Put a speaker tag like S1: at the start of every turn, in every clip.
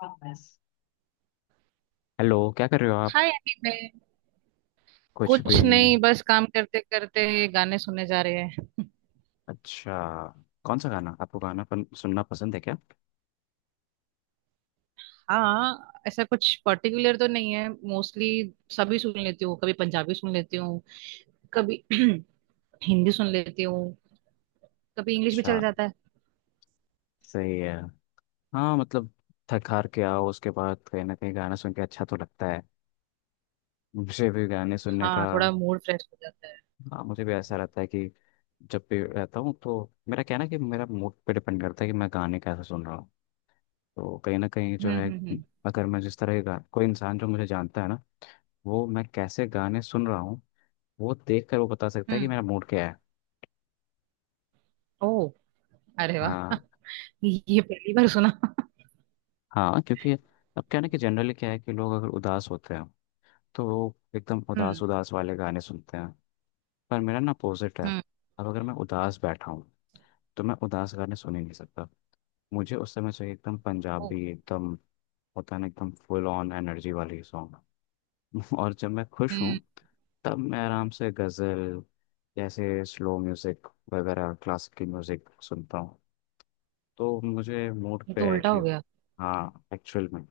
S1: बस। हेलो। आप?
S2: Hi anime.
S1: कुछ
S2: कुछ
S1: भी
S2: नहीं,
S1: नहीं।
S2: बस काम करते करते गाने सुनने जा रहे हैं।
S1: अच्छा, कौन
S2: हाँ, ऐसा कुछ पर्टिकुलर तो नहीं है, मोस्टली सभी सुन लेती हूँ। कभी पंजाबी सुन लेती हूँ, कभी हिंदी सुन लेती हूँ, कभी इंग्लिश भी
S1: सा?
S2: चल जाता है।
S1: सही है। हाँ, मतलब थक हार के आओ उसके बाद कहीं ना कहीं गाना सुन के अच्छा तो लगता है। मुझे भी गाने सुनने का।
S2: हाँ, थोड़ा मूड फ्रेश हो जाता है।
S1: हाँ, मुझे भी ऐसा रहता है कि जब भी रहता हूँ तो मेरा कहना है कि मेरा मूड पे डिपेंड करता है कि मैं गाने कैसे सुन रहा हूँ। तो कहीं ना कहीं जो
S2: हम्म,
S1: है,
S2: हम्म, हम्म।
S1: अगर कोई इंसान जो मुझे जानता है ना, वो मैं कैसे गाने सुन रहा हूँ वो देख कर वो बता सकता है कि
S2: हम्म।
S1: मेरा मूड क्या है।
S2: ओ। अरे वाह,
S1: हाँ।
S2: ये पहली बार सुना।
S1: हाँ, क्योंकि अब क्या है ना, कि जनरली क्या है कि लोग अगर उदास होते हैं तो वो एकदम
S2: हम्म।
S1: उदास उदास वाले गाने सुनते हैं। पर मेरा ना अपोजिट है।
S2: हम्म।
S1: अब अगर मैं उदास बैठा हूँ तो मैं उदास गाने सुन ही नहीं सकता। मुझे उस समय चाहिए एकदम
S2: ओ।
S1: पंजाबी, एकदम होता है ना एकदम फुल ऑन एनर्जी वाली सॉन्ग। और जब मैं खुश
S2: हम्म।
S1: हूँ तब मैं आराम से गज़ल, जैसे स्लो म्यूज़िक वगैरह, क्लासिकल म्यूज़िक सुनता हूँ। तो मुझे मूड
S2: ये तो
S1: पे है
S2: उल्टा
S1: कि।
S2: हो गया।
S1: हाँ, एक्चुअल में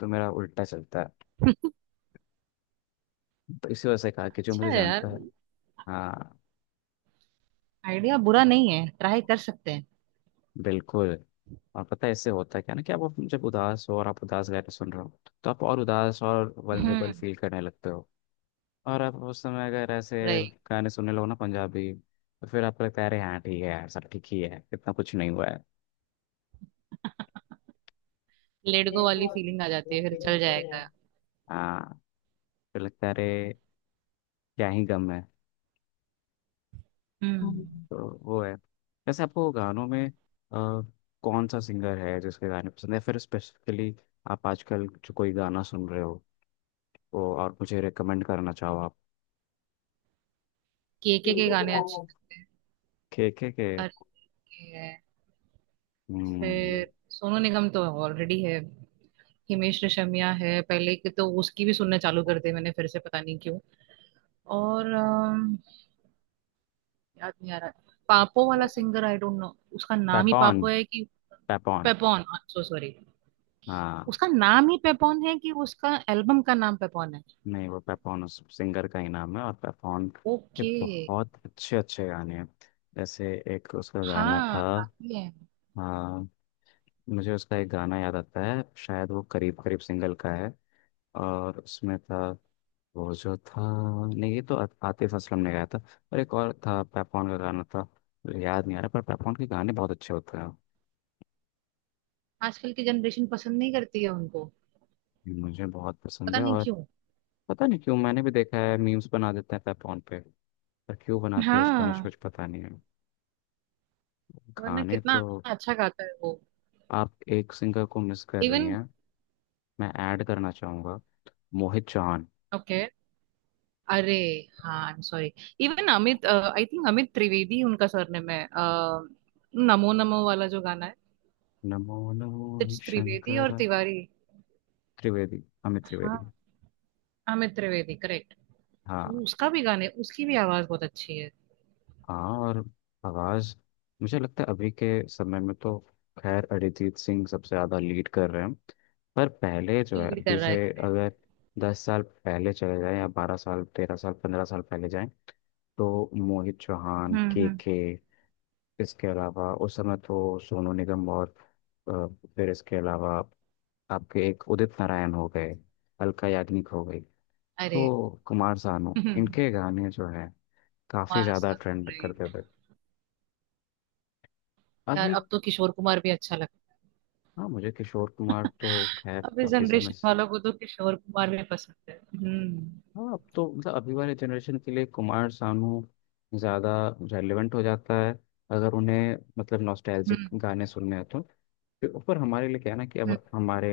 S1: तो मेरा उल्टा चलता है। तो इसी वजह से कहा कि जो
S2: अच्छा
S1: मुझे
S2: है यार,
S1: जानता है। हाँ।
S2: आइडिया बुरा नहीं है, ट्राई कर सकते हैं।
S1: बिल्कुल। और पता है इससे होता है क्या ना कि आप जब उदास हो और आप उदास गाने सुन रहे हो तो आप और उदास और वल्नरेबल
S2: हम्म।
S1: फील करने लगते हो। और आप उस समय अगर ऐसे
S2: राइट।
S1: गाने सुनने लगो ना पंजाबी, तो फिर आपको लगता है अरे हाँ ठीक है यार, सब ठीक ही है, इतना कुछ नहीं हुआ है।
S2: लेडगो वाली फीलिंग आ जाती है, फिर चल जाएगा।
S1: हाँ, फिर लगता है अरे क्या ही गम है।
S2: हम्म।
S1: तो वो है। वैसे आपको गानों में अ, कौन सा सिंगर है जिसके गाने पसंद है फिर स्पेसिफिकली? आप आजकल जो कोई गाना सुन रहे हो को और मुझे रेकमेंड करना चाहो आप?
S2: केके के गाने अच्छे।
S1: के के।
S2: अरे है।
S1: हम्म।
S2: फिर सोनू निगम तो ऑलरेडी है। हिमेश रेशमिया है पहले के, तो उसकी भी सुनना चालू कर दी मैंने फिर से, पता नहीं क्यों। और याद नहीं आ रहा। पापो वाला सिंगर, आई डोंट नो उसका नाम ही
S1: पेपॉन।
S2: पापो है कि
S1: पेपॉन।
S2: पेपॉन। So sorry.
S1: हाँ।
S2: उसका नाम ही पेपॉन है कि उसका एल्बम का नाम पेपॉन है?
S1: नहीं, वो पेपॉन उस सिंगर का ही नाम है। और पेपॉन के
S2: ओके।
S1: बहुत अच्छे अच्छे गाने हैं। जैसे एक उसका गाना
S2: हाँ,
S1: था।
S2: काफी है।
S1: हाँ, मुझे उसका एक गाना याद आता है, शायद वो करीब करीब सिंगल का है, और उसमें था, वो जो था, नहीं ये तो आतिफ असलम ने गाया था। और एक और था पेपॉन का गाना था, मुझे याद नहीं आ रहा। पर पेपॉन के गाने बहुत अच्छे होते हैं,
S2: आजकल की जनरेशन पसंद नहीं करती है उनको,
S1: मुझे बहुत पसंद
S2: पता
S1: है।
S2: नहीं
S1: और
S2: क्यों।
S1: पता नहीं क्यों, मैंने भी देखा है मीम्स बना देते हैं पैपॉन पे, पर क्यों बनाते हैं उसका मुझे
S2: हाँ।
S1: कुछ पता नहीं है।
S2: वरना
S1: गाने
S2: कितना
S1: तो।
S2: अच्छा गाता है वो।
S1: आप एक सिंगर को मिस कर रही
S2: इवन।
S1: हैं, मैं ऐड करना चाहूंगा, मोहित चौहान।
S2: ओके। अरे हाँ, I am sorry. Even Amit, I think Amit Trivedi उनका सरनेम है, नमो नमो वाला जो गाना है।
S1: नमो नमो ही
S2: इट्स त्रिवेदी और
S1: शंकर।
S2: तिवारी।
S1: त्रिवेदी, अमित त्रिवेदी।
S2: हाँ, अमित त्रिवेदी करेक्ट।
S1: हाँ।
S2: उसका भी गाने, उसकी भी आवाज बहुत अच्छी है।
S1: हाँ। और आवाज, मुझे लगता है अभी के समय में तो खैर अरिजीत सिंह सबसे ज्यादा लीड कर रहे हैं। पर पहले जो है,
S2: लीड
S1: अभी
S2: कर रहा है
S1: से
S2: correct।
S1: अगर 10 साल पहले चले जाएं, या 12 साल, 13 साल, 15 साल पहले जाएं, तो मोहित चौहान,
S2: हम्म,
S1: के
S2: हम्म।
S1: के इसके अलावा उस समय तो सोनू निगम और अ, फिर इसके अलावा आपके एक उदित नारायण हो गए, अलका याग्निक हो गई,
S2: अरे,
S1: तो कुमार सानू,
S2: कुमार
S1: इनके गाने जो है काफी ज्यादा
S2: सानू,
S1: ट्रेंड करते
S2: राइट।
S1: थे।
S2: यार,
S1: अभी।
S2: अब तो किशोर कुमार भी अच्छा लगता
S1: हाँ, मुझे किशोर कुमार तो खैर
S2: है। अब इस
S1: काफी समय
S2: जनरेशन
S1: से।
S2: वालों को तो किशोर कुमार भी पसंद है। हम्म।
S1: हाँ, अब तो मतलब अभी वाले जनरेशन के लिए कुमार सानू ज़्यादा रेलेवेंट हो जाता है, अगर उन्हें मतलब नॉस्टैल्जिक
S2: हम्म,
S1: गाने सुनने हैं तो। फिर ऊपर हमारे लिए क्या है ना, कि अब
S2: हम्म,
S1: हमारे,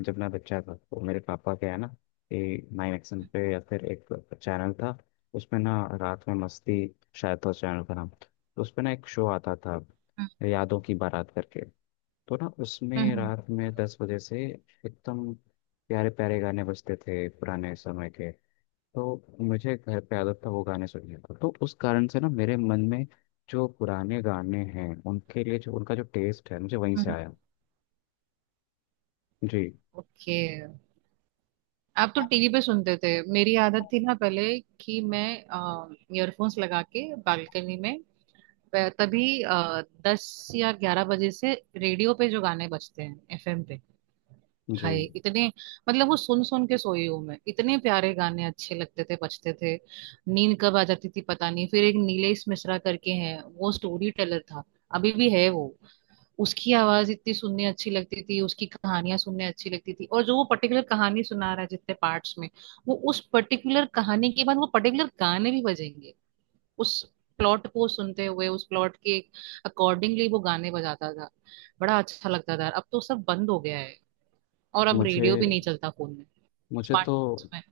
S1: जब मैं बच्चा था तो मेरे पापा, क्या है ना कि नाइन एक्शन पे, या फिर एक चैनल था, उसमें ना रात में मस्ती शायद था उस चैनल का नाम। तो उसमें ना एक शो आता था, यादों की बारात करके। तो ना
S2: हम्म,
S1: उसमें रात में 10 बजे से एकदम प्यारे प्यारे गाने बजते थे पुराने समय के। तो मुझे घर पे आदत था वो गाने सुनने का, तो उस कारण से ना मेरे मन में जो पुराने गाने हैं उनके लिए, जो उनका जो टेस्ट है, मुझे वहीं से
S2: हम्म।
S1: आया। जी।
S2: ओके। आप तो टीवी पे सुनते थे, मेरी आदत थी ना पहले, कि मैं ईयरफोन्स लगा के बालकनी में तभी 10 या 11 बजे से रेडियो पे जो गाने बजते हैं एफएम पे। हाय
S1: जी।
S2: इतने, मतलब वो सुन सुन के सोई हूँ मैं, इतने प्यारे गाने अच्छे लगते थे, बजते थे। नींद कब आ जाती थी पता नहीं। फिर एक नीलेश मिश्रा करके हैं, वो स्टोरी टेलर था, अभी भी है वो। उसकी आवाज इतनी सुनने अच्छी लगती थी, उसकी कहानियां सुनने अच्छी लगती थी। और जो वो पर्टिकुलर कहानी सुना रहा है, जितने पार्ट्स में, वो उस पर्टिकुलर कहानी के बाद वो पर्टिकुलर गाने भी बजेंगे। उस प्लॉट को सुनते हुए उस प्लॉट के अकॉर्डिंगली वो गाने बजाता था। बड़ा अच्छा लगता था। अब तो सब बंद हो गया है। और अब
S1: मुझे
S2: रेडियो भी नहीं चलता फोन में,
S1: मुझे तो।
S2: स्मार्टफोन्स में।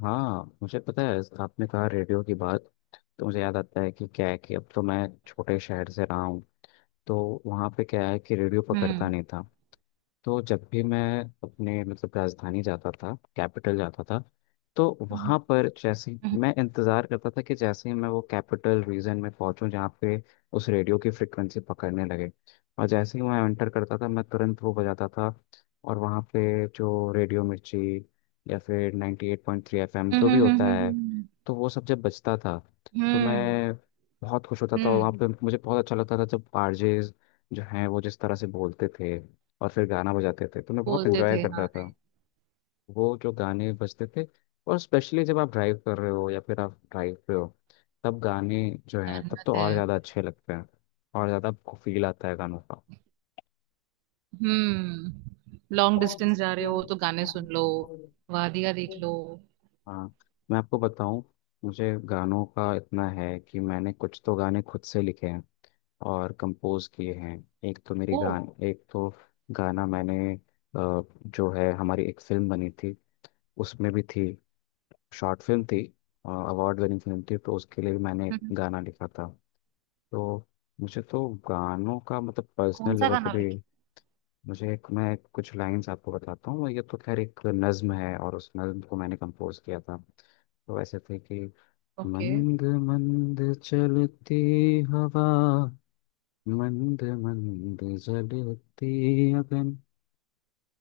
S1: हाँ, मुझे पता है आपने कहा रेडियो की बात, तो मुझे याद आता है कि क्या है कि अब तो मैं छोटे शहर से रहा हूँ, तो वहाँ पे क्या है कि रेडियो पकड़ता
S2: हम्म,
S1: नहीं था। तो जब भी मैं अपने मतलब राजधानी जाता था, कैपिटल जाता था, तो
S2: हम्म,
S1: वहाँ पर
S2: हम्म,
S1: मैं इंतज़ार करता था कि जैसे ही मैं वो कैपिटल रीजन में पहुँचूँ जहाँ पे उस रेडियो की फ्रिक्वेंसी पकड़ने लगे, और जैसे ही मैं एंटर करता था मैं तुरंत वो बजाता था। और वहाँ पे जो रेडियो मिर्ची या फिर 98.3 एफएम जो
S2: हम्म,
S1: भी होता है,
S2: हम्म,
S1: तो वो सब जब बजता था तो
S2: हम्म,
S1: मैं बहुत खुश होता था। और वहाँ
S2: हम्म।
S1: पे मुझे बहुत अच्छा लगता था जब आरजेज जो हैं वो जिस तरह से बोलते थे और फिर गाना बजाते थे, तो मैं बहुत वो
S2: बोलते
S1: एंजॉय
S2: थे,
S1: तो है। करता
S2: हाँ।
S1: था। वो जो गाने बजते थे, और स्पेशली जब आप ड्राइव कर रहे हो या फिर आप ड्राइव पे हो, तब गाने जो हैं तब
S2: जन्नत
S1: तो
S2: है।
S1: और ज़्यादा अच्छे लगते हैं। और ज़्यादा आपको फील आता है गानों का।
S2: हम्म, लॉन्ग डिस्टेंस जा रहे हो तो गाने सुन लो, वादियां देख लो।
S1: हाँ, मैं आपको बताऊं, मुझे गानों का इतना है कि मैंने कुछ तो गाने खुद से लिखे हैं और कंपोज किए हैं। एक तो मेरी
S2: ओ।
S1: गान, एक तो गाना मैंने जो है हमारी एक फिल्म बनी थी उसमें भी थी, शॉर्ट फिल्म थी, अवार्ड विनिंग फिल्म थी, तो उसके लिए भी मैंने एक
S2: हम्म।
S1: गाना लिखा था। तो मुझे तो गानों का मतलब
S2: कौन
S1: पर्सनल
S2: सा
S1: लेवल पे
S2: गाना लिखे?
S1: भी। मुझे एक, मैं कुछ लाइंस आपको बताता हूँ, ये तो खैर एक नज्म है और उस नज्म को मैंने कंपोज किया था। तो ऐसे थे कि,
S2: ओके।
S1: मंद मंद चलती हवा, मंद मंद जलती अगन,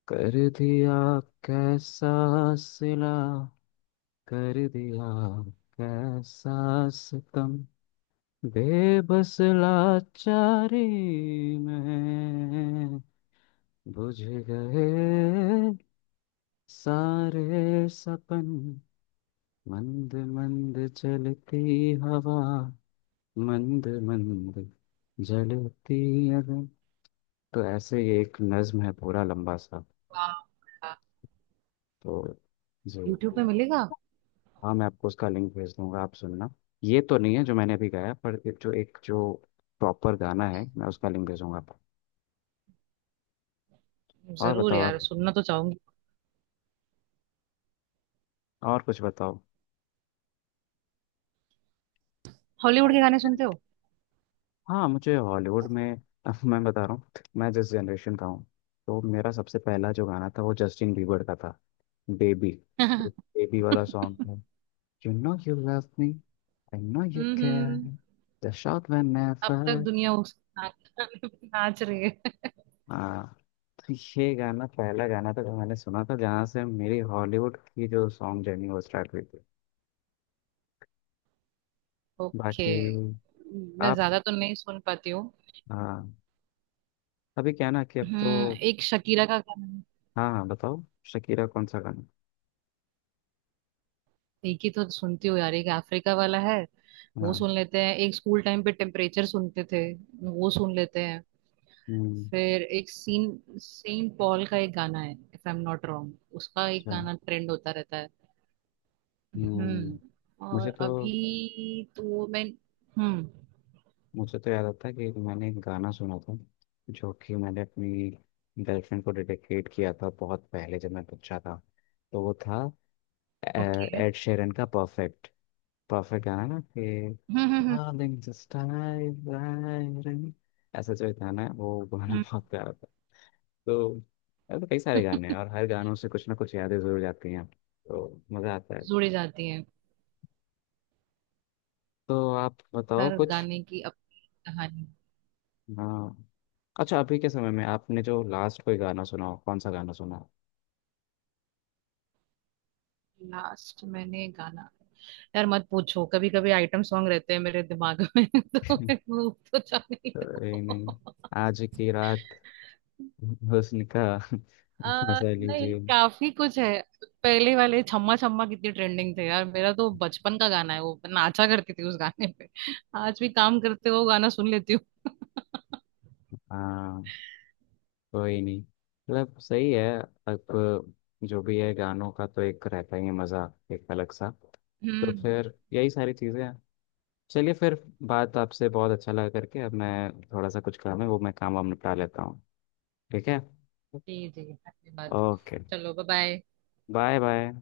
S1: कर दिया कैसा सिला, कर दिया कैसा सितम, बेबस लाचारी में बुझ गए सारे सपन, मंद मंद चलती हवा, मंद मंद जलती अगन। तो ऐसे ही एक नज्म है पूरा लंबा सा।
S2: वाह।
S1: तो जी।
S2: यूट्यूब पे मिलेगा?
S1: हाँ, मैं आपको उसका लिंक भेज दूंगा, आप सुनना। ये तो नहीं है जो मैंने अभी गाया, पर ये जो एक जो प्रॉपर गाना है, मैं उसका लिंक भेजूंगा आपको। और
S2: जरूर
S1: बताओ
S2: यार,
S1: आप,
S2: सुनना तो चाहूंगी।
S1: और कुछ बताओ।
S2: हॉलीवुड के गाने सुनते हो?
S1: हाँ, मुझे हॉलीवुड में, मैं बता रहा हूँ, मैं जिस जनरेशन का हूँ, तो मेरा सबसे पहला जो गाना था वो जस्टिन बीबर का था, बेबी। तो
S2: हम्म।
S1: बेबी वाला सॉन्ग था, you know you love me, I know you care, the shot when
S2: अब तक
S1: नेवर।
S2: दुनिया उस नाच नाच रही है।
S1: तो ये गाना, पहला गाना तो मैंने सुना था, जहाँ से मेरी हॉलीवुड की जो सॉन्ग जर्नी वो स्टार्ट हुई थी।
S2: ओके।
S1: बाकी।
S2: मैं
S1: आप?
S2: ज्यादा तो नहीं सुन पाती हूँ।
S1: हाँ। अभी क्या ना कि अब
S2: हम्म,
S1: तो।
S2: एक शकीरा का गाना।
S1: हाँ, हाँ, बताओ, शकीरा कौन सा गाना?
S2: एक ही तो सुनती हूँ यार, एक अफ्रीका वाला है, वो
S1: हाँ।
S2: सुन लेते हैं। एक स्कूल टाइम पे टेम्परेचर सुनते थे, वो सुन लेते हैं।
S1: हम्म।
S2: फिर एक सीन सेंट पॉल का एक गाना है if I am not wrong, उसका एक
S1: अच्छा।
S2: गाना ट्रेंड होता रहता है।
S1: हम्म।
S2: हम्म, और
S1: मुझे तो
S2: अभी तो मैं। हम्म।
S1: मुझे तो याद आता है कि मैंने एक गाना सुना था, जो कि मैंने अपनी गर्लफ्रेंड को डेडिकेट किया था बहुत पहले जब मैं बच्चा था। तो वो था अ,
S2: ओके।
S1: एड शेरन का परफेक्ट, परफेक्ट गाना ना कि
S2: हम्म, हम्म, हम्म,
S1: हाँ दिन जस्ट, ऐसा जो गाना है, वो गाना
S2: हम्म।
S1: बहुत प्यारा था। तो ऐसे कई सारे गाने हैं, और हर गानों से कुछ ना कुछ यादें जरूर जाती हैं, तो मज़ा आता है।
S2: जुड़ी जाती है।
S1: तो आप बताओ
S2: हर
S1: कुछ।
S2: गाने की अपनी कहानी।
S1: हाँ। अच्छा, अभी के समय में आपने जो लास्ट कोई गाना सुना हो, कौन सा गाना सुना हो?
S2: लास्ट मैंने गाना, यार मत पूछो, कभी कभी आइटम सॉन्ग रहते हैं मेरे दिमाग में तो मैं भूल तो जानी
S1: तो ये
S2: तो।
S1: नहीं, आज की रात हुस्न का मजा
S2: नहीं,
S1: लीजिए।
S2: काफी कुछ है। पहले वाले छम्मा छम्मा कितनी ट्रेंडिंग थे यार, मेरा तो बचपन का गाना है वो, मैं नाचा करती थी उस गाने पे। आज भी काम करते हुए वो गाना सुन लेती हूँ।
S1: हाँ, कोई नहीं, मतलब सही है। अब जो भी है गानों का तो एक रहता ही है मज़ा, एक अलग सा। तो
S2: हम्म।
S1: फिर यही सारी चीज़ें हैं। चलिए फिर, बात आपसे बहुत अच्छा लगा करके, अब मैं थोड़ा सा कुछ काम है वो मैं काम वाम निपटा लेता हूँ। ठीक है।
S2: जी जी, अच्छी बात।
S1: ओके।
S2: चलो, बाय बाय।
S1: Bye bye.